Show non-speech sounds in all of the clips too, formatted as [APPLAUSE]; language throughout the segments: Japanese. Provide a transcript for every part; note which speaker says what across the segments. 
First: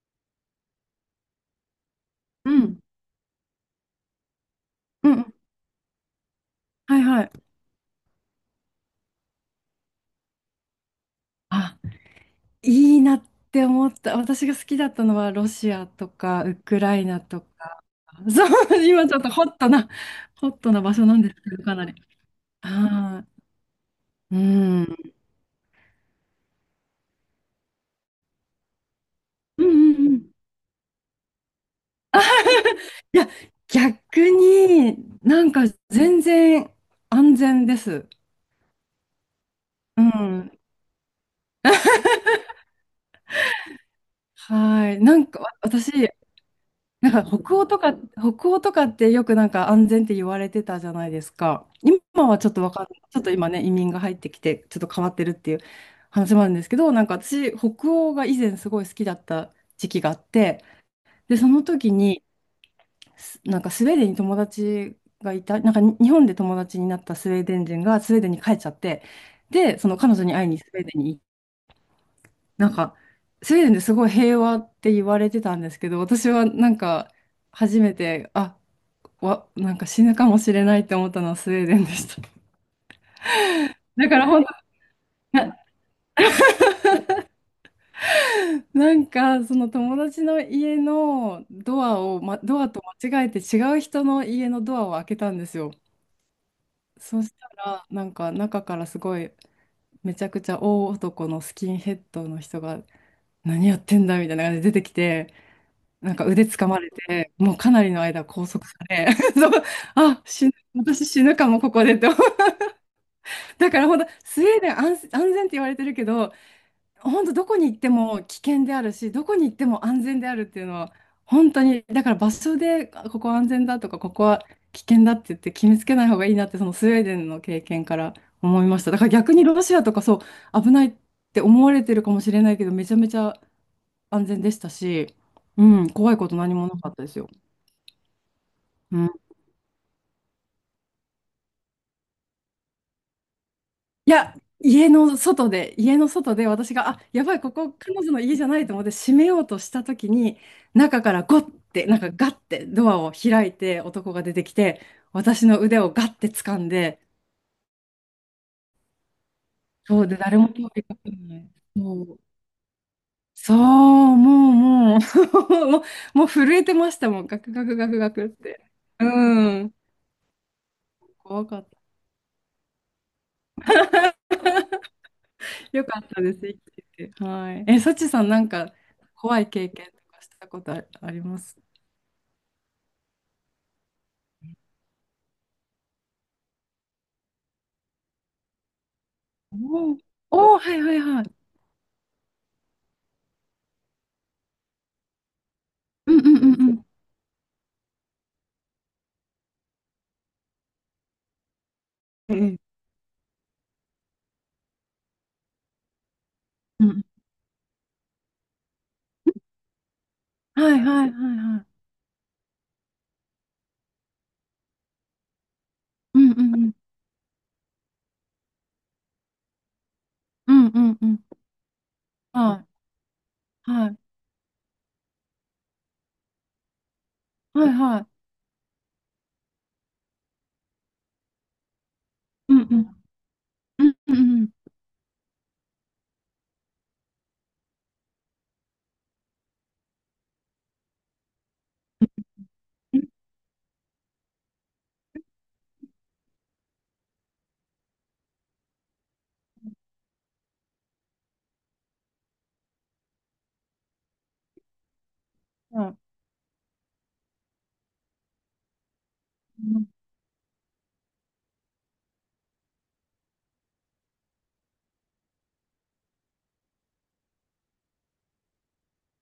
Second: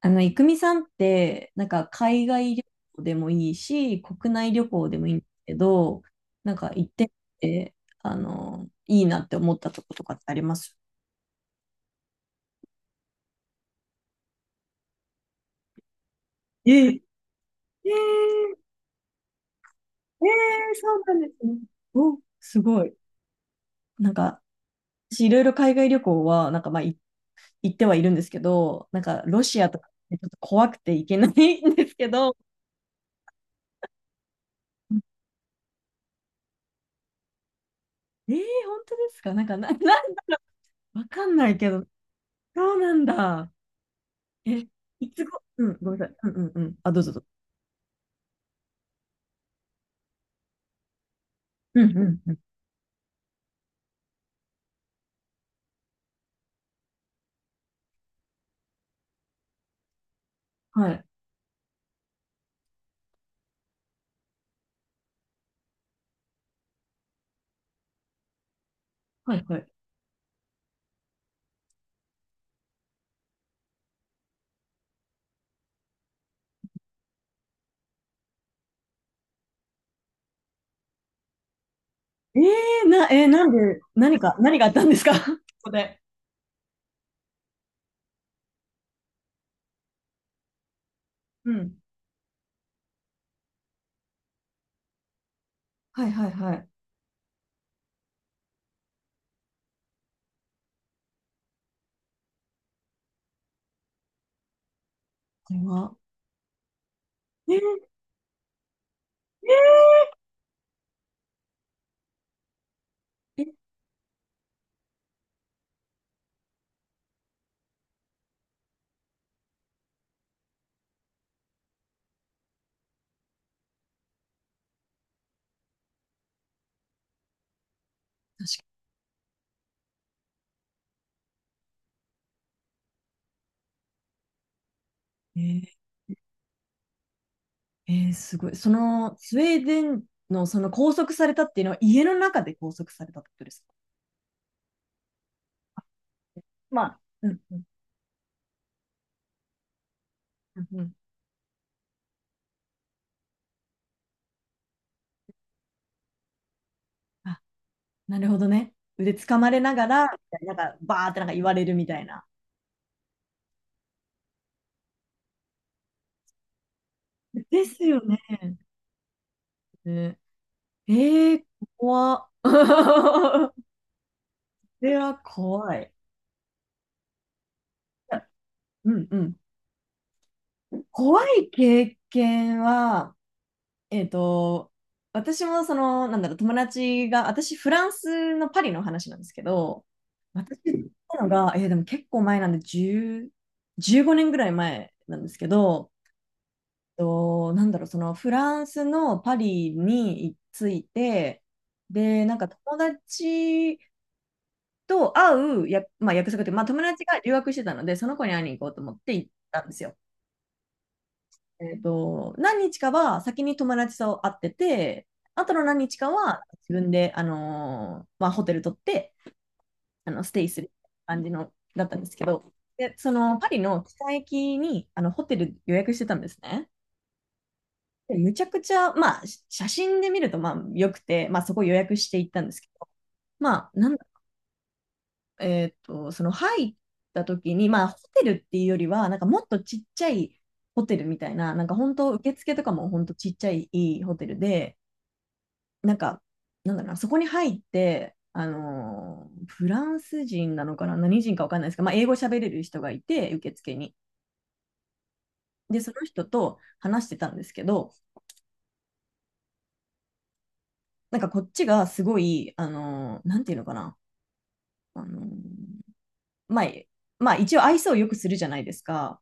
Speaker 1: 郁美さんって、なんか海
Speaker 2: う
Speaker 1: 外旅
Speaker 2: ん。
Speaker 1: 行でもいいし、国内旅行でもい
Speaker 2: う
Speaker 1: いんです
Speaker 2: ん。
Speaker 1: けど、なんか行っ
Speaker 2: はい
Speaker 1: て
Speaker 2: はい。
Speaker 1: みて、いいなって思ったとことかってあります？
Speaker 2: あ、いいなって思った。私が好きだったのはロシアとかウ
Speaker 1: え
Speaker 2: クラ
Speaker 1: え、
Speaker 2: イナとか。
Speaker 1: ええ、
Speaker 2: そ
Speaker 1: え
Speaker 2: う、今ちょっとホットな、
Speaker 1: え、
Speaker 2: 場
Speaker 1: そう
Speaker 2: 所
Speaker 1: な
Speaker 2: な
Speaker 1: ん
Speaker 2: ん
Speaker 1: で
Speaker 2: です
Speaker 1: す
Speaker 2: け
Speaker 1: ね。
Speaker 2: ど、かなり。
Speaker 1: お、すごい。
Speaker 2: は
Speaker 1: なん
Speaker 2: い。う
Speaker 1: か、
Speaker 2: ん。
Speaker 1: 私いろいろ海外旅行は、なんかまあ、行ってはいるんですけど、なんかロシ
Speaker 2: うん
Speaker 1: ア
Speaker 2: う
Speaker 1: とか
Speaker 2: んう
Speaker 1: ちょっ
Speaker 2: ん。
Speaker 1: と怖くて行けないんですけど、
Speaker 2: いや、逆になんか全然安全です。
Speaker 1: ええ、本当ですか？なんか
Speaker 2: うん。
Speaker 1: わかんないけど、そうなんだ。え、
Speaker 2: はい。
Speaker 1: い
Speaker 2: な
Speaker 1: つ
Speaker 2: んか
Speaker 1: ご、うん、
Speaker 2: 私、
Speaker 1: ごめんなさい。うんうんうん。あ、どう
Speaker 2: な
Speaker 1: ぞどう
Speaker 2: ん
Speaker 1: ぞ。
Speaker 2: か北欧とか、北欧とかってよくなんか安全って言われてたじゃないですか。
Speaker 1: うんうん
Speaker 2: 今
Speaker 1: うん。
Speaker 2: はちょっとわかんない。ちょっと今ね、移民が入ってきて、ちょっと変わってるっていう話もあるんですけど、なんか私、北欧が以前すごい好きだった時期があって、
Speaker 1: はい。
Speaker 2: で、その時に、なんかスウェーデンに友達がいた、なんかに日本で友達になったスウェーデン人がスウェーデンに帰っちゃって、
Speaker 1: はいはい。
Speaker 2: で、その彼女に会いにスウェーデンに行っ、なんか、スウェーデンですごい平和って言われてたんですけど、私はなんか、初めて、なんか死ぬかもしれないって思ったのはスウェーデンでした。
Speaker 1: えー、な、えーなん
Speaker 2: [LAUGHS]
Speaker 1: で、
Speaker 2: だから本
Speaker 1: 何があったんですか？ [LAUGHS] こ
Speaker 2: 当な、
Speaker 1: こで。
Speaker 2: なんかその友達の家の
Speaker 1: うん。
Speaker 2: ドアを、ドアと間違えて違う人の家のドアを開けたんですよ。
Speaker 1: はいはいはい。
Speaker 2: そしたら、なんか中からすごいめちゃくちゃ大男のスキンヘッドの人が何やってんだみたいな感じで出てきて、
Speaker 1: これは。
Speaker 2: なんか腕掴まれて、
Speaker 1: え
Speaker 2: もう
Speaker 1: ー、
Speaker 2: かなりの間拘束され、 [LAUGHS] そう、あ、死ぬ、私死ぬかもここでって思う。
Speaker 1: えー、
Speaker 2: だからほんとスウェーデン安全って言われてるけど、本当どこに行っても危険であるし、どこに行っても安全であるっていうのは、本当に、だから場所で、あ、ここ安全だとか、ここは危険だって言って決めつけない方がいいなって、そのスウェーデンの経験から
Speaker 1: 確
Speaker 2: 思
Speaker 1: か
Speaker 2: いました。だから逆にロシアとかそう、危ないって思われてるかもしれないけど、めちゃめちゃ安全でしたし、う
Speaker 1: に。
Speaker 2: ん、怖いこと何もなかったですよ。
Speaker 1: えー、えーすごい。そ
Speaker 2: うん。
Speaker 1: の、スウェーデンの、拘束されたっていうのは、家の中で拘束されたってことですか？
Speaker 2: いや、家の外で、私
Speaker 1: ま
Speaker 2: が、
Speaker 1: あ、
Speaker 2: あ、や
Speaker 1: う
Speaker 2: ば
Speaker 1: ん
Speaker 2: い、こ
Speaker 1: うん
Speaker 2: こ彼女の家じゃないと思って閉めようとした時に、
Speaker 1: うんうん。
Speaker 2: 中からゴッて、なんかガッてドアを開いて男が出てきて、私の腕をガッて掴んで、
Speaker 1: あ、なるほどね。腕掴まれなが
Speaker 2: そ
Speaker 1: ら、
Speaker 2: うで
Speaker 1: み
Speaker 2: 誰
Speaker 1: たい
Speaker 2: も
Speaker 1: な
Speaker 2: 通
Speaker 1: なんか、
Speaker 2: りか
Speaker 1: バー
Speaker 2: か
Speaker 1: ってなん
Speaker 2: ん
Speaker 1: か
Speaker 2: な
Speaker 1: 言
Speaker 2: い。
Speaker 1: われるみたい
Speaker 2: もう、
Speaker 1: な。
Speaker 2: そう、もう、もう、[LAUGHS] もう、[LAUGHS] もう震えてましたもん、ガク
Speaker 1: で
Speaker 2: ガク
Speaker 1: す
Speaker 2: ガク
Speaker 1: よ
Speaker 2: ガ
Speaker 1: ね。
Speaker 2: クって。うん。
Speaker 1: ね、ええー、
Speaker 2: 怖かっ
Speaker 1: 怖っ。[LAUGHS] それは怖
Speaker 2: た。よ
Speaker 1: い。
Speaker 2: かったです、生きてて。はい。え、サチさん、なんか
Speaker 1: うんうん。
Speaker 2: 怖い経験とかしたことあり
Speaker 1: 怖
Speaker 2: ま
Speaker 1: い
Speaker 2: す
Speaker 1: 経験は、えっと、私もその、なんだろう、友達が、私、フランスのパリの話なんですけど、
Speaker 2: おーおー、
Speaker 1: 私
Speaker 2: はい
Speaker 1: 行っ
Speaker 2: はい
Speaker 1: た
Speaker 2: は
Speaker 1: の
Speaker 2: い。
Speaker 1: が、でも結構前なんで、10、15年ぐらい前なんですけど、
Speaker 2: うんうんうんうん。
Speaker 1: と、なんだろう、そのフランスのパリに着いて、で、な
Speaker 2: え
Speaker 1: んか
Speaker 2: え、
Speaker 1: 友達と会うや、まあ、約束って、まあ、友
Speaker 2: う
Speaker 1: 達
Speaker 2: ん。
Speaker 1: が留学してたので、その子に会いに行こうと思って行ったんですよ。
Speaker 2: はいはいはいはい。
Speaker 1: 何日かは先に友達と会ってて、あとの何日か
Speaker 2: うんう
Speaker 1: は
Speaker 2: んう
Speaker 1: 自
Speaker 2: ん。
Speaker 1: 分で、まあ、ホテル取ってステイ
Speaker 2: う
Speaker 1: す
Speaker 2: ん
Speaker 1: る
Speaker 2: うんうん。
Speaker 1: 感じのだったんですけど、
Speaker 2: は
Speaker 1: でそのパリ
Speaker 2: い。
Speaker 1: の
Speaker 2: はい。
Speaker 1: 北駅にホテル予約してたんですね。
Speaker 2: はいは
Speaker 1: で
Speaker 2: い。
Speaker 1: むちゃくちゃ、まあ、写真で見るとまあよくて、まあ、そこ予約して行ったんで
Speaker 2: うん
Speaker 1: す
Speaker 2: う
Speaker 1: けど、
Speaker 2: ん。
Speaker 1: まあ、
Speaker 2: う
Speaker 1: な
Speaker 2: ん
Speaker 1: んだ
Speaker 2: うんうん。
Speaker 1: えっと、その入った時に、まあ、ホテルっていうよりは、なんかもっとちっちゃいホテルみたいな、なんか本当、受付とかも
Speaker 2: うん、
Speaker 1: 本当ちっちゃいいいホテルで、なんか、なんだろうな、そこに入って、フランス人なのかな、何人かわかんないですけど、まあ、英語喋れる人がいて、受付に。で、
Speaker 2: は
Speaker 1: そ
Speaker 2: い、
Speaker 1: の人と話してたんですけど、
Speaker 2: うん。
Speaker 1: なんかこっちがすごい、なんていうのかな、あのーまあ、一応愛想をよくするじゃないですか。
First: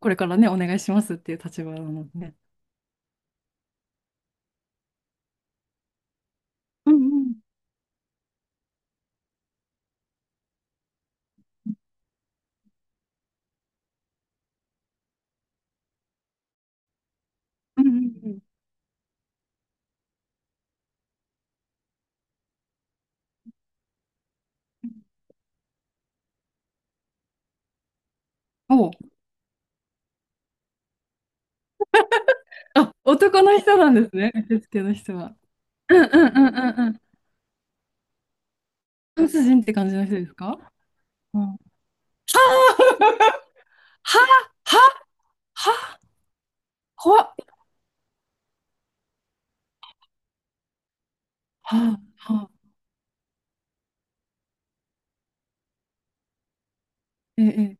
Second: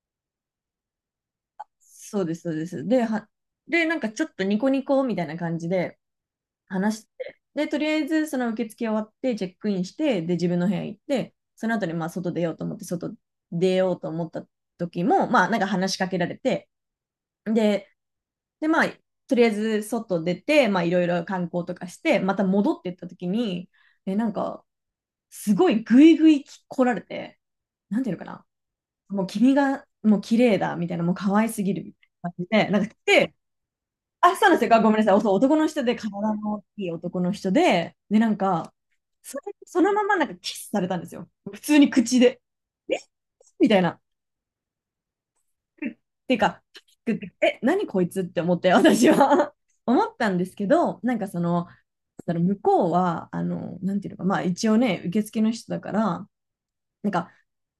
Speaker 2: これからね、お願いしますっていう立場なので
Speaker 1: そうで
Speaker 2: ね。
Speaker 1: す、そうです。で、なんかちょっとニコニコみたいな感じで
Speaker 2: う
Speaker 1: 話し
Speaker 2: んうん
Speaker 1: て、で、とりあえずその受付終わって、チェックインして、で、自分の部屋行って、その後にまあ外出ようと思って、外出ようと思った時も、まあなんか話しかけられて、
Speaker 2: うん
Speaker 1: で、
Speaker 2: うんうん。
Speaker 1: で、まあ、とりあえず外出て、まあいろいろ観光とかして、また戻ってった時に、なんか、すごいグイグイ来られて、なんていうのかな、
Speaker 2: おう。
Speaker 1: もう君がもう綺麗だみたいな、もう可愛すぎるみたいな感じで、なん
Speaker 2: あ、
Speaker 1: か来て、
Speaker 2: 男の人なんですね。
Speaker 1: あ、そうな
Speaker 2: 受
Speaker 1: んですよ。あ、
Speaker 2: 付
Speaker 1: ご
Speaker 2: の
Speaker 1: めんなさ
Speaker 2: 人
Speaker 1: い。そう、
Speaker 2: は。
Speaker 1: 男の人で
Speaker 2: うんうん
Speaker 1: 体
Speaker 2: う
Speaker 1: の
Speaker 2: ん
Speaker 1: 大
Speaker 2: う
Speaker 1: き
Speaker 2: ん
Speaker 1: い
Speaker 2: うん。
Speaker 1: 男の人で、で、なんか、
Speaker 2: ドイ
Speaker 1: そ
Speaker 2: ツ
Speaker 1: れ
Speaker 2: 人って
Speaker 1: そ
Speaker 2: 感
Speaker 1: の
Speaker 2: じ
Speaker 1: ま
Speaker 2: の人
Speaker 1: まな
Speaker 2: で
Speaker 1: んか
Speaker 2: す
Speaker 1: キス
Speaker 2: か？
Speaker 1: されたんですよ。
Speaker 2: うん。
Speaker 1: 普通に口で。えみたいな。っ
Speaker 2: ははは
Speaker 1: ていうか、パニッ
Speaker 2: 怖
Speaker 1: クっ
Speaker 2: っ。
Speaker 1: てえ、何こいつって思って、私は [LAUGHS] 思ったんですけど、なんかその、
Speaker 2: は
Speaker 1: そ
Speaker 2: は
Speaker 1: の
Speaker 2: は。
Speaker 1: 向こうは、なんていうのか、まあ一応ね、受付の人だから、なんか、
Speaker 2: ええ。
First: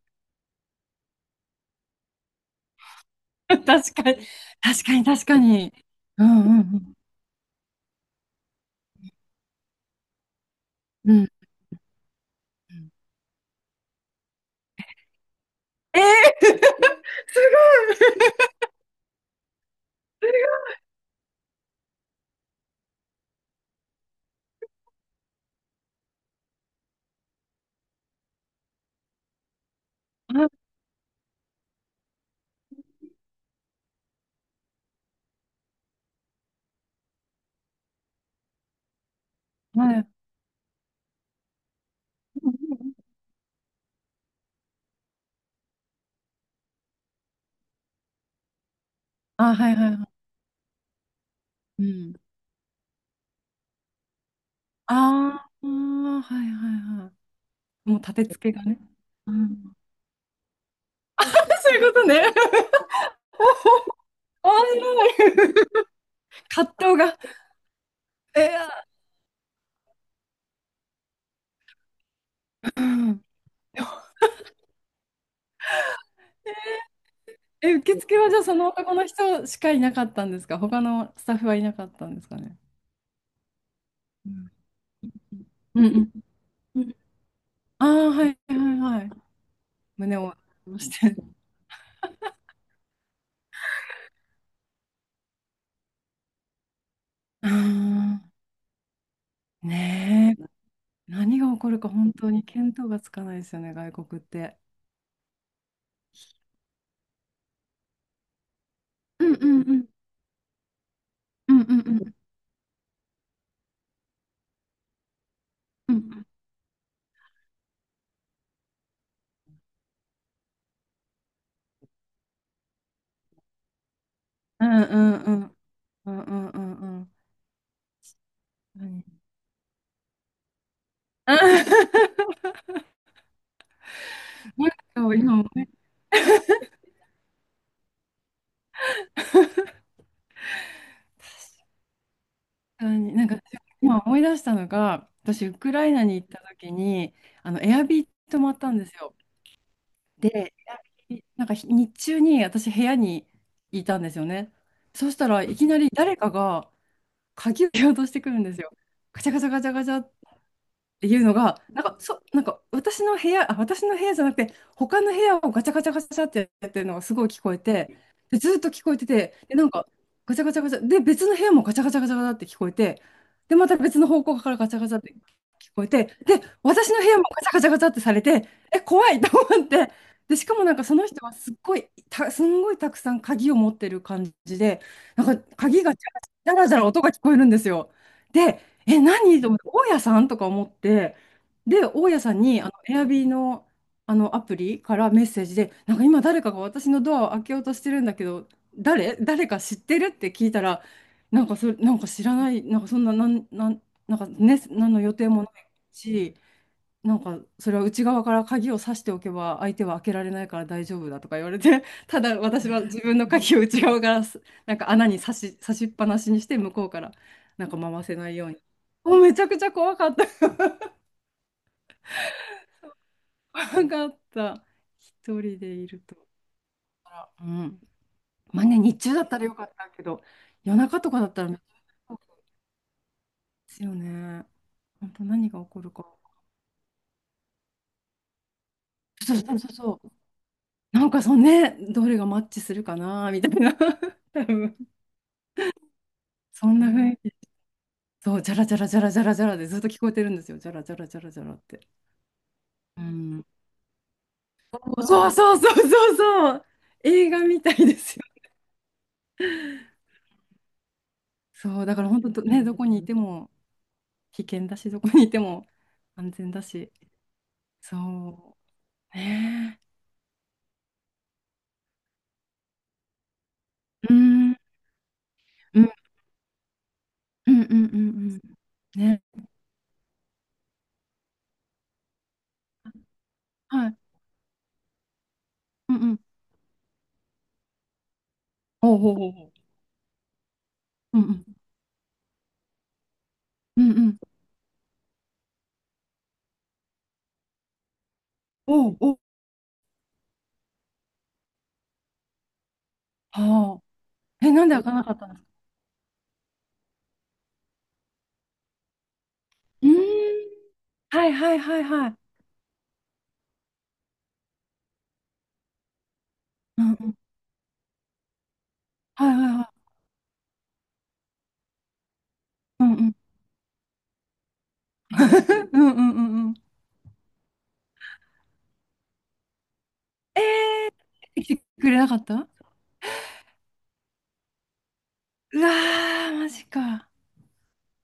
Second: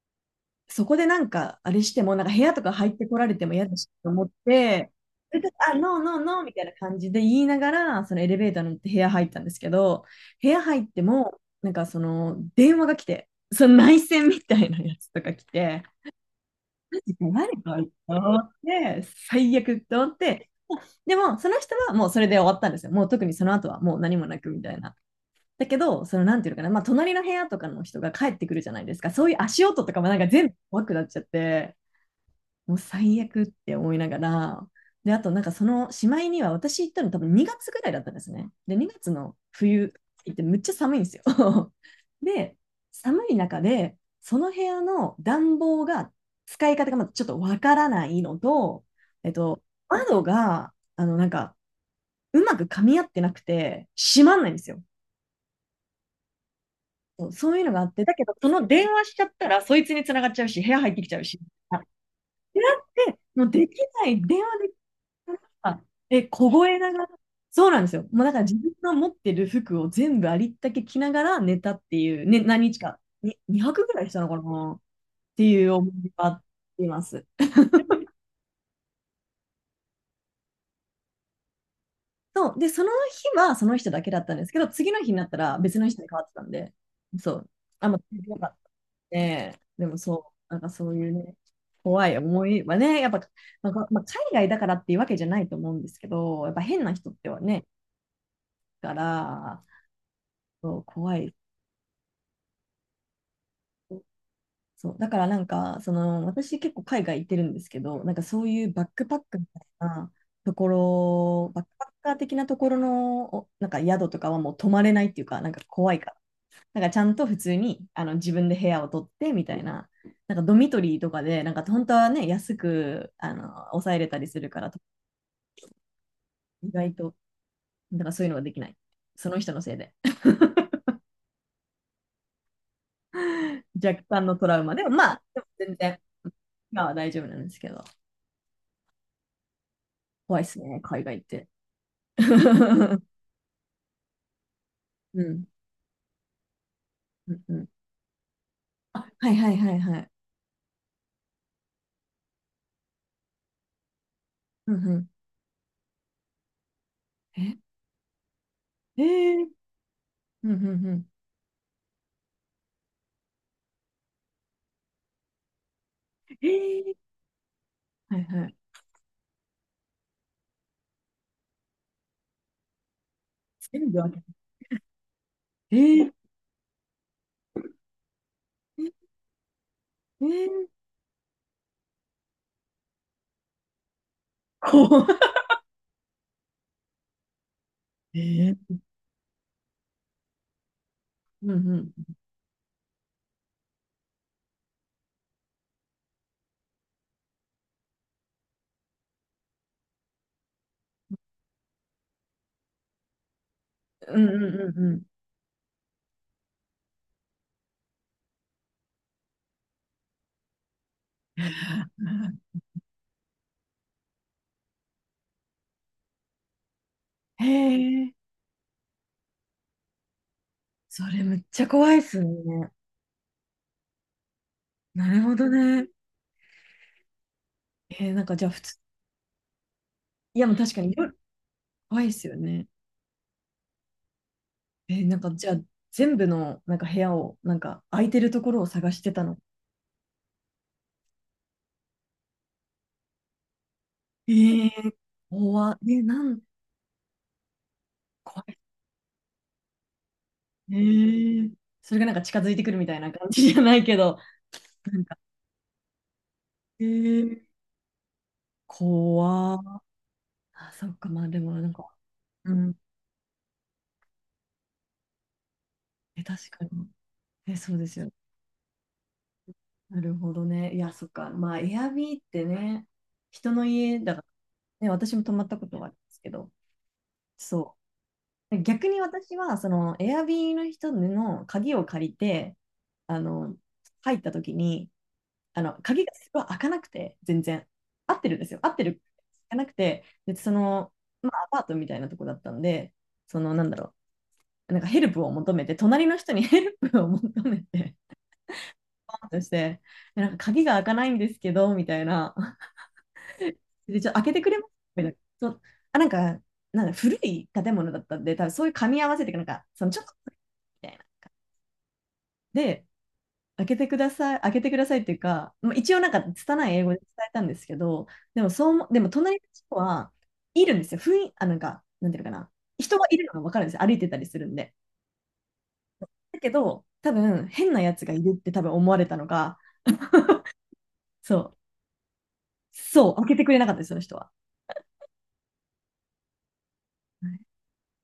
Speaker 1: そこでなんか、あれしても、なんか部屋とか入ってこられて
Speaker 2: [LAUGHS]
Speaker 1: も
Speaker 2: 確
Speaker 1: 嫌だしと
Speaker 2: かに、
Speaker 1: 思っ
Speaker 2: 確
Speaker 1: て、
Speaker 2: かに、確
Speaker 1: そ
Speaker 2: か
Speaker 1: れで
Speaker 2: に。
Speaker 1: あ、ノーノー
Speaker 2: う
Speaker 1: ノーみ
Speaker 2: ん
Speaker 1: た
Speaker 2: う
Speaker 1: いな
Speaker 2: ん
Speaker 1: 感じで言いながら、そのエレベーターに乗って部屋入ったんですけど、部屋入って
Speaker 2: うん。
Speaker 1: も、なんかその電話が来て、その内線みたいなやつとか来て、マジで誰かと思って、最悪と思って、でもその人はもうそれで終わったんですよ。もう特にその後はもう何もなくみたいな。だけど、そのなんていうのかな、まあ隣の部屋とかの人が帰ってくるじゃないですか。そういう足音とかもなんか
Speaker 2: う
Speaker 1: 全
Speaker 2: ん。
Speaker 1: 部怖くなっちゃって、もう最悪って思いながら、で、あとなんかそのしまいには私行ったの多分2月ぐらいだったんですね。で、2月の
Speaker 2: あ、
Speaker 1: 冬
Speaker 2: はい。
Speaker 1: 行ってむっちゃ寒いんですよ。[LAUGHS]
Speaker 2: うん
Speaker 1: で、
Speaker 2: うんうん。
Speaker 1: 寒い中で、その部屋の暖房が使い方がまだちょっとわからないのと、えっ
Speaker 2: あ、
Speaker 1: と、
Speaker 2: はい、うん
Speaker 1: 窓が、なんか、
Speaker 2: うん。
Speaker 1: うまく噛み合ってなくて、閉まんないんですよ。
Speaker 2: あ、はいはいはい。うん。ああ、はいはいは
Speaker 1: そうそういうのがあ
Speaker 2: い。
Speaker 1: っ
Speaker 2: もう
Speaker 1: て、だ
Speaker 2: 立
Speaker 1: け
Speaker 2: て
Speaker 1: ど、そ
Speaker 2: 付けが
Speaker 1: の
Speaker 2: ね。
Speaker 1: 電話しちゃっ
Speaker 2: う
Speaker 1: たら、そ
Speaker 2: ん。
Speaker 1: いつに繋がっちゃうし、部屋入ってきち
Speaker 2: [LAUGHS]
Speaker 1: ゃう
Speaker 2: あ、
Speaker 1: し、
Speaker 2: そう
Speaker 1: あっ
Speaker 2: いうことね。
Speaker 1: てな
Speaker 2: [LAUGHS]
Speaker 1: って、もうできない、電
Speaker 2: 面
Speaker 1: 話で
Speaker 2: 白い。
Speaker 1: あ、
Speaker 2: 葛
Speaker 1: 凍えな
Speaker 2: 藤
Speaker 1: がら、
Speaker 2: が。
Speaker 1: そうなんですよ。もうだか
Speaker 2: え
Speaker 1: ら
Speaker 2: ー、
Speaker 1: 自分が持ってる服を全部ありったけ着ながら寝たっていう、ね、何日
Speaker 2: う
Speaker 1: か、
Speaker 2: ん
Speaker 1: に2泊ぐらいしたのかなっていう思いがあります。
Speaker 2: え、受付はじゃあその男の人しかいなかったんですか？他のスタッフはいなかったんですか
Speaker 1: そ
Speaker 2: ね。
Speaker 1: う。で、その日はその人だけだっ
Speaker 2: う
Speaker 1: たんで
Speaker 2: ん。
Speaker 1: すけど、次の日になったら別
Speaker 2: う
Speaker 1: の人に
Speaker 2: ん
Speaker 1: 変わってたんで、
Speaker 2: うん。
Speaker 1: そう。
Speaker 2: あ
Speaker 1: あんま
Speaker 2: あ、は
Speaker 1: 強
Speaker 2: い
Speaker 1: か
Speaker 2: は
Speaker 1: っ
Speaker 2: いはい。
Speaker 1: たね。でも
Speaker 2: 胸
Speaker 1: そ
Speaker 2: を
Speaker 1: う、なんか
Speaker 2: 押し
Speaker 1: そういう
Speaker 2: て。
Speaker 1: ね、怖い思いはね、やっぱ、なんかまあ、海外だからっていうわけじゃないと思うんですけど、やっぱ変な人っては
Speaker 2: あ
Speaker 1: ね、
Speaker 2: あ、
Speaker 1: だから、
Speaker 2: ねえ。
Speaker 1: そう怖い
Speaker 2: 何が起こるか本当に見当がつかないですよね、外国って。
Speaker 1: そう、だからなんか、その、私結構海外行ってるんですけど、なんかそういうバックパッ
Speaker 2: うん
Speaker 1: クみ
Speaker 2: う
Speaker 1: た
Speaker 2: ん
Speaker 1: い
Speaker 2: うん
Speaker 1: なところ、
Speaker 2: うん
Speaker 1: バッ
Speaker 2: う
Speaker 1: ク
Speaker 2: ん
Speaker 1: パッ
Speaker 2: う
Speaker 1: カ
Speaker 2: ん、
Speaker 1: ー的なところの、なんか宿とかはもう泊まれないっていうか、なんか
Speaker 2: う
Speaker 1: 怖いから。
Speaker 2: ん
Speaker 1: なんかちゃんと普通に自分で部屋を取ってみたいな、なんかドミトリーとかで、なんか本当はね、安く抑えれたりするか
Speaker 2: う
Speaker 1: ら、
Speaker 2: んうんうん、うんうんう
Speaker 1: 意外
Speaker 2: んう、
Speaker 1: と、なんかそういうのができない。
Speaker 2: 何。
Speaker 1: その人のせいで。
Speaker 2: [LAUGHS] なんか
Speaker 1: [LAUGHS] 若干のトラウ
Speaker 2: 今
Speaker 1: マでも、ま
Speaker 2: 思い
Speaker 1: あ、
Speaker 2: 出
Speaker 1: でも
Speaker 2: し
Speaker 1: 全然、今は大丈夫なんですけど、怖いっすね、海外って。
Speaker 2: たの
Speaker 1: [LAUGHS]
Speaker 2: になんか今思い出したのが、
Speaker 1: うん。
Speaker 2: 私、ウクライナに行った時に、
Speaker 1: うんうん。
Speaker 2: エアビー泊まったんです
Speaker 1: あ、
Speaker 2: よ。
Speaker 1: はいはいはいはい。
Speaker 2: で、エアビーなんか日中に私、部屋にいたんですよね。
Speaker 1: うんうん。
Speaker 2: そしたらいきなり誰かが
Speaker 1: え、
Speaker 2: 鍵を落としてくるんですよ。
Speaker 1: え
Speaker 2: ガチャガ
Speaker 1: ー、
Speaker 2: チャガチャガチャっ
Speaker 1: うんうんう
Speaker 2: って
Speaker 1: ん。
Speaker 2: いうのが、なんか、なんか私の部屋、あ、私の部屋じゃなくて、他の部屋をガチャガチャガチャっ
Speaker 1: え
Speaker 2: てやってるの
Speaker 1: ー、
Speaker 2: がすごい聞こえて、
Speaker 1: はい
Speaker 2: で、
Speaker 1: は
Speaker 2: ず
Speaker 1: い。
Speaker 2: っと聞こえてて、で、なんか、ガチャガチャガチャ、で、別の部屋もガチャガチャガチャガチャって聞こえて、で、また
Speaker 1: 全
Speaker 2: 別
Speaker 1: 部あ
Speaker 2: の
Speaker 1: る。
Speaker 2: 方向からガチャガチャって聞
Speaker 1: え
Speaker 2: こえて、
Speaker 1: ー、
Speaker 2: で、私の部屋もガチャガチャガチャってされて、え、
Speaker 1: え
Speaker 2: 怖い、 [LAUGHS] と思って、
Speaker 1: ー、
Speaker 2: で、
Speaker 1: え
Speaker 2: しかも
Speaker 1: ー、
Speaker 2: なんかその人はすんごいたくさん鍵を持ってる感じで、
Speaker 1: 怖
Speaker 2: なんか鍵がジャラジャラジャラジャラ音が聞こえるんですよ。
Speaker 1: い。え
Speaker 2: で、
Speaker 1: ー、
Speaker 2: え、何と思って、大家さんとか思って、
Speaker 1: うんう
Speaker 2: で、
Speaker 1: ん。
Speaker 2: 大家さんに、エアビーの、アプリからメッセージで、なんか今誰かが私のドアを開けようとしてるんだけど、誰か知ってるって聞いたら、なんかそれ、なんか知らない、なんかそんな、な
Speaker 1: う
Speaker 2: んか
Speaker 1: ん
Speaker 2: ね、
Speaker 1: うんう
Speaker 2: 何の
Speaker 1: ん
Speaker 2: 予定もないし、なんかそれは内側から鍵を挿しておけば相手は開けられないから大丈夫だとか言われて、
Speaker 1: う
Speaker 2: [LAUGHS] ただ
Speaker 1: ん。
Speaker 2: 私は自分の鍵を内側からなんか穴に差しっぱなしにして向こうから
Speaker 1: へ
Speaker 2: なんか回
Speaker 1: え、
Speaker 2: せないように、もうめちゃくちゃ怖かった。
Speaker 1: それめっちゃ怖いっすね。
Speaker 2: [LAUGHS] 怖かった、
Speaker 1: な
Speaker 2: 一
Speaker 1: るほど
Speaker 2: 人でい
Speaker 1: ね。
Speaker 2: ると。うん。
Speaker 1: えー、なんかじゃあ普
Speaker 2: まあ
Speaker 1: 通、
Speaker 2: ね、日中だったらよかったけど、
Speaker 1: いやもう確
Speaker 2: 夜
Speaker 1: かに
Speaker 2: 中と
Speaker 1: 夜
Speaker 2: かだったらめっち
Speaker 1: 怖いっ
Speaker 2: ゃ怖
Speaker 1: すよ
Speaker 2: い
Speaker 1: ね。
Speaker 2: ですよね。
Speaker 1: えー、
Speaker 2: 本
Speaker 1: なん
Speaker 2: 当
Speaker 1: かじ
Speaker 2: 何
Speaker 1: ゃあ
Speaker 2: が起こるか。
Speaker 1: 全部のなんか部屋を、なんか空いてるところを探してた
Speaker 2: そ
Speaker 1: の。
Speaker 2: うそうそうそう、なんかそのね、どれがマッチするかなみたいな。 [LAUGHS]
Speaker 1: え
Speaker 2: 多
Speaker 1: ー、
Speaker 2: 分
Speaker 1: 怖っ。え、
Speaker 2: そんな雰囲気。そう、
Speaker 1: 怖
Speaker 2: じゃ
Speaker 1: い。
Speaker 2: らじゃらじゃらじゃらじゃらでずっと聞こえてるんですよ。じゃ
Speaker 1: へ
Speaker 2: らじゃらじゃらじゃ
Speaker 1: え、
Speaker 2: らって。
Speaker 1: それがなんか近づいてくるみたい
Speaker 2: う
Speaker 1: な感じ
Speaker 2: ん。
Speaker 1: じゃないけど、なんか、
Speaker 2: そうそうそうそうそう。
Speaker 1: へ
Speaker 2: 映画
Speaker 1: え。
Speaker 2: みたいですよ。
Speaker 1: 怖ー。あ、そっか、まあでもなん
Speaker 2: そう、
Speaker 1: か、
Speaker 2: だから本当ど
Speaker 1: う
Speaker 2: ね、ど
Speaker 1: ん、
Speaker 2: こにいても危険だし、どこにいても
Speaker 1: え、
Speaker 2: 安
Speaker 1: 確
Speaker 2: 全だ
Speaker 1: かに。
Speaker 2: し。
Speaker 1: え、そうですよ。
Speaker 2: そう。ね
Speaker 1: なるほどね。いや、そっか。まあ、エアビーってね、人の家
Speaker 2: え。う
Speaker 1: だか
Speaker 2: ん。
Speaker 1: ら、ね、私も泊まったこと
Speaker 2: う
Speaker 1: はあ
Speaker 2: ん
Speaker 1: るんですけど、
Speaker 2: うんう
Speaker 1: そ
Speaker 2: んうん
Speaker 1: う。逆
Speaker 2: う
Speaker 1: に
Speaker 2: ん。ね。
Speaker 1: 私は、その、エアビーの人の鍵を借りて、あの、
Speaker 2: はい。
Speaker 1: 入った時に、あの
Speaker 2: うん
Speaker 1: 鍵が
Speaker 2: うん。
Speaker 1: すごい開かなくて、全然。合ってるんですよ。合って
Speaker 2: お
Speaker 1: る。
Speaker 2: うおうおうおう。
Speaker 1: 開かなくて、でその、
Speaker 2: うんう
Speaker 1: まあ、
Speaker 2: ん
Speaker 1: アパートみたいなとこだったんで、その、なんだ
Speaker 2: うん
Speaker 1: ろ
Speaker 2: うん。
Speaker 1: う、なんかヘルプを求めて、隣の人に [LAUGHS] ヘルプを求めて、
Speaker 2: おうお
Speaker 1: パ
Speaker 2: う。
Speaker 1: ーンとして、なんか鍵が開かないんですけど、みたいな。
Speaker 2: は
Speaker 1: で、ちょっと開けて
Speaker 2: あ。
Speaker 1: く
Speaker 2: え、
Speaker 1: れ
Speaker 2: な
Speaker 1: ま
Speaker 2: ん
Speaker 1: す
Speaker 2: で開か
Speaker 1: み
Speaker 2: な
Speaker 1: た
Speaker 2: か
Speaker 1: い
Speaker 2: っ
Speaker 1: な。
Speaker 2: たんですか？
Speaker 1: そうあ、なんか、なんだ古い建物だったんで、多分そういう噛み合わせて、なんか、そ
Speaker 2: う
Speaker 1: の
Speaker 2: ーん。
Speaker 1: ちょっと、みたいな。
Speaker 2: はいはいはいはい。
Speaker 1: で、開けてください、開けてくださいっていうか、まあ、一応なんか拙い
Speaker 2: う
Speaker 1: 英
Speaker 2: ん
Speaker 1: 語で
Speaker 2: う
Speaker 1: 伝
Speaker 2: ん。
Speaker 1: えたんですけど、でもそうでも
Speaker 2: はい
Speaker 1: 隣の
Speaker 2: はいは
Speaker 1: 人
Speaker 2: い。
Speaker 1: はいるんですよ。あ、なんか、なんていうのかな。
Speaker 2: うん
Speaker 1: 人
Speaker 2: う
Speaker 1: は
Speaker 2: ん。
Speaker 1: いるのが分かるんですよ。歩いてたりするんで。
Speaker 2: [LAUGHS] うんうんう
Speaker 1: だ
Speaker 2: ん
Speaker 1: け
Speaker 2: うん。
Speaker 1: ど、多分変なやつがいるって多分思われたのが、そ
Speaker 2: 来
Speaker 1: う、
Speaker 2: てくれなかった。
Speaker 1: そう、開けてくれなかったです、その人は。
Speaker 2: うわー、マジか。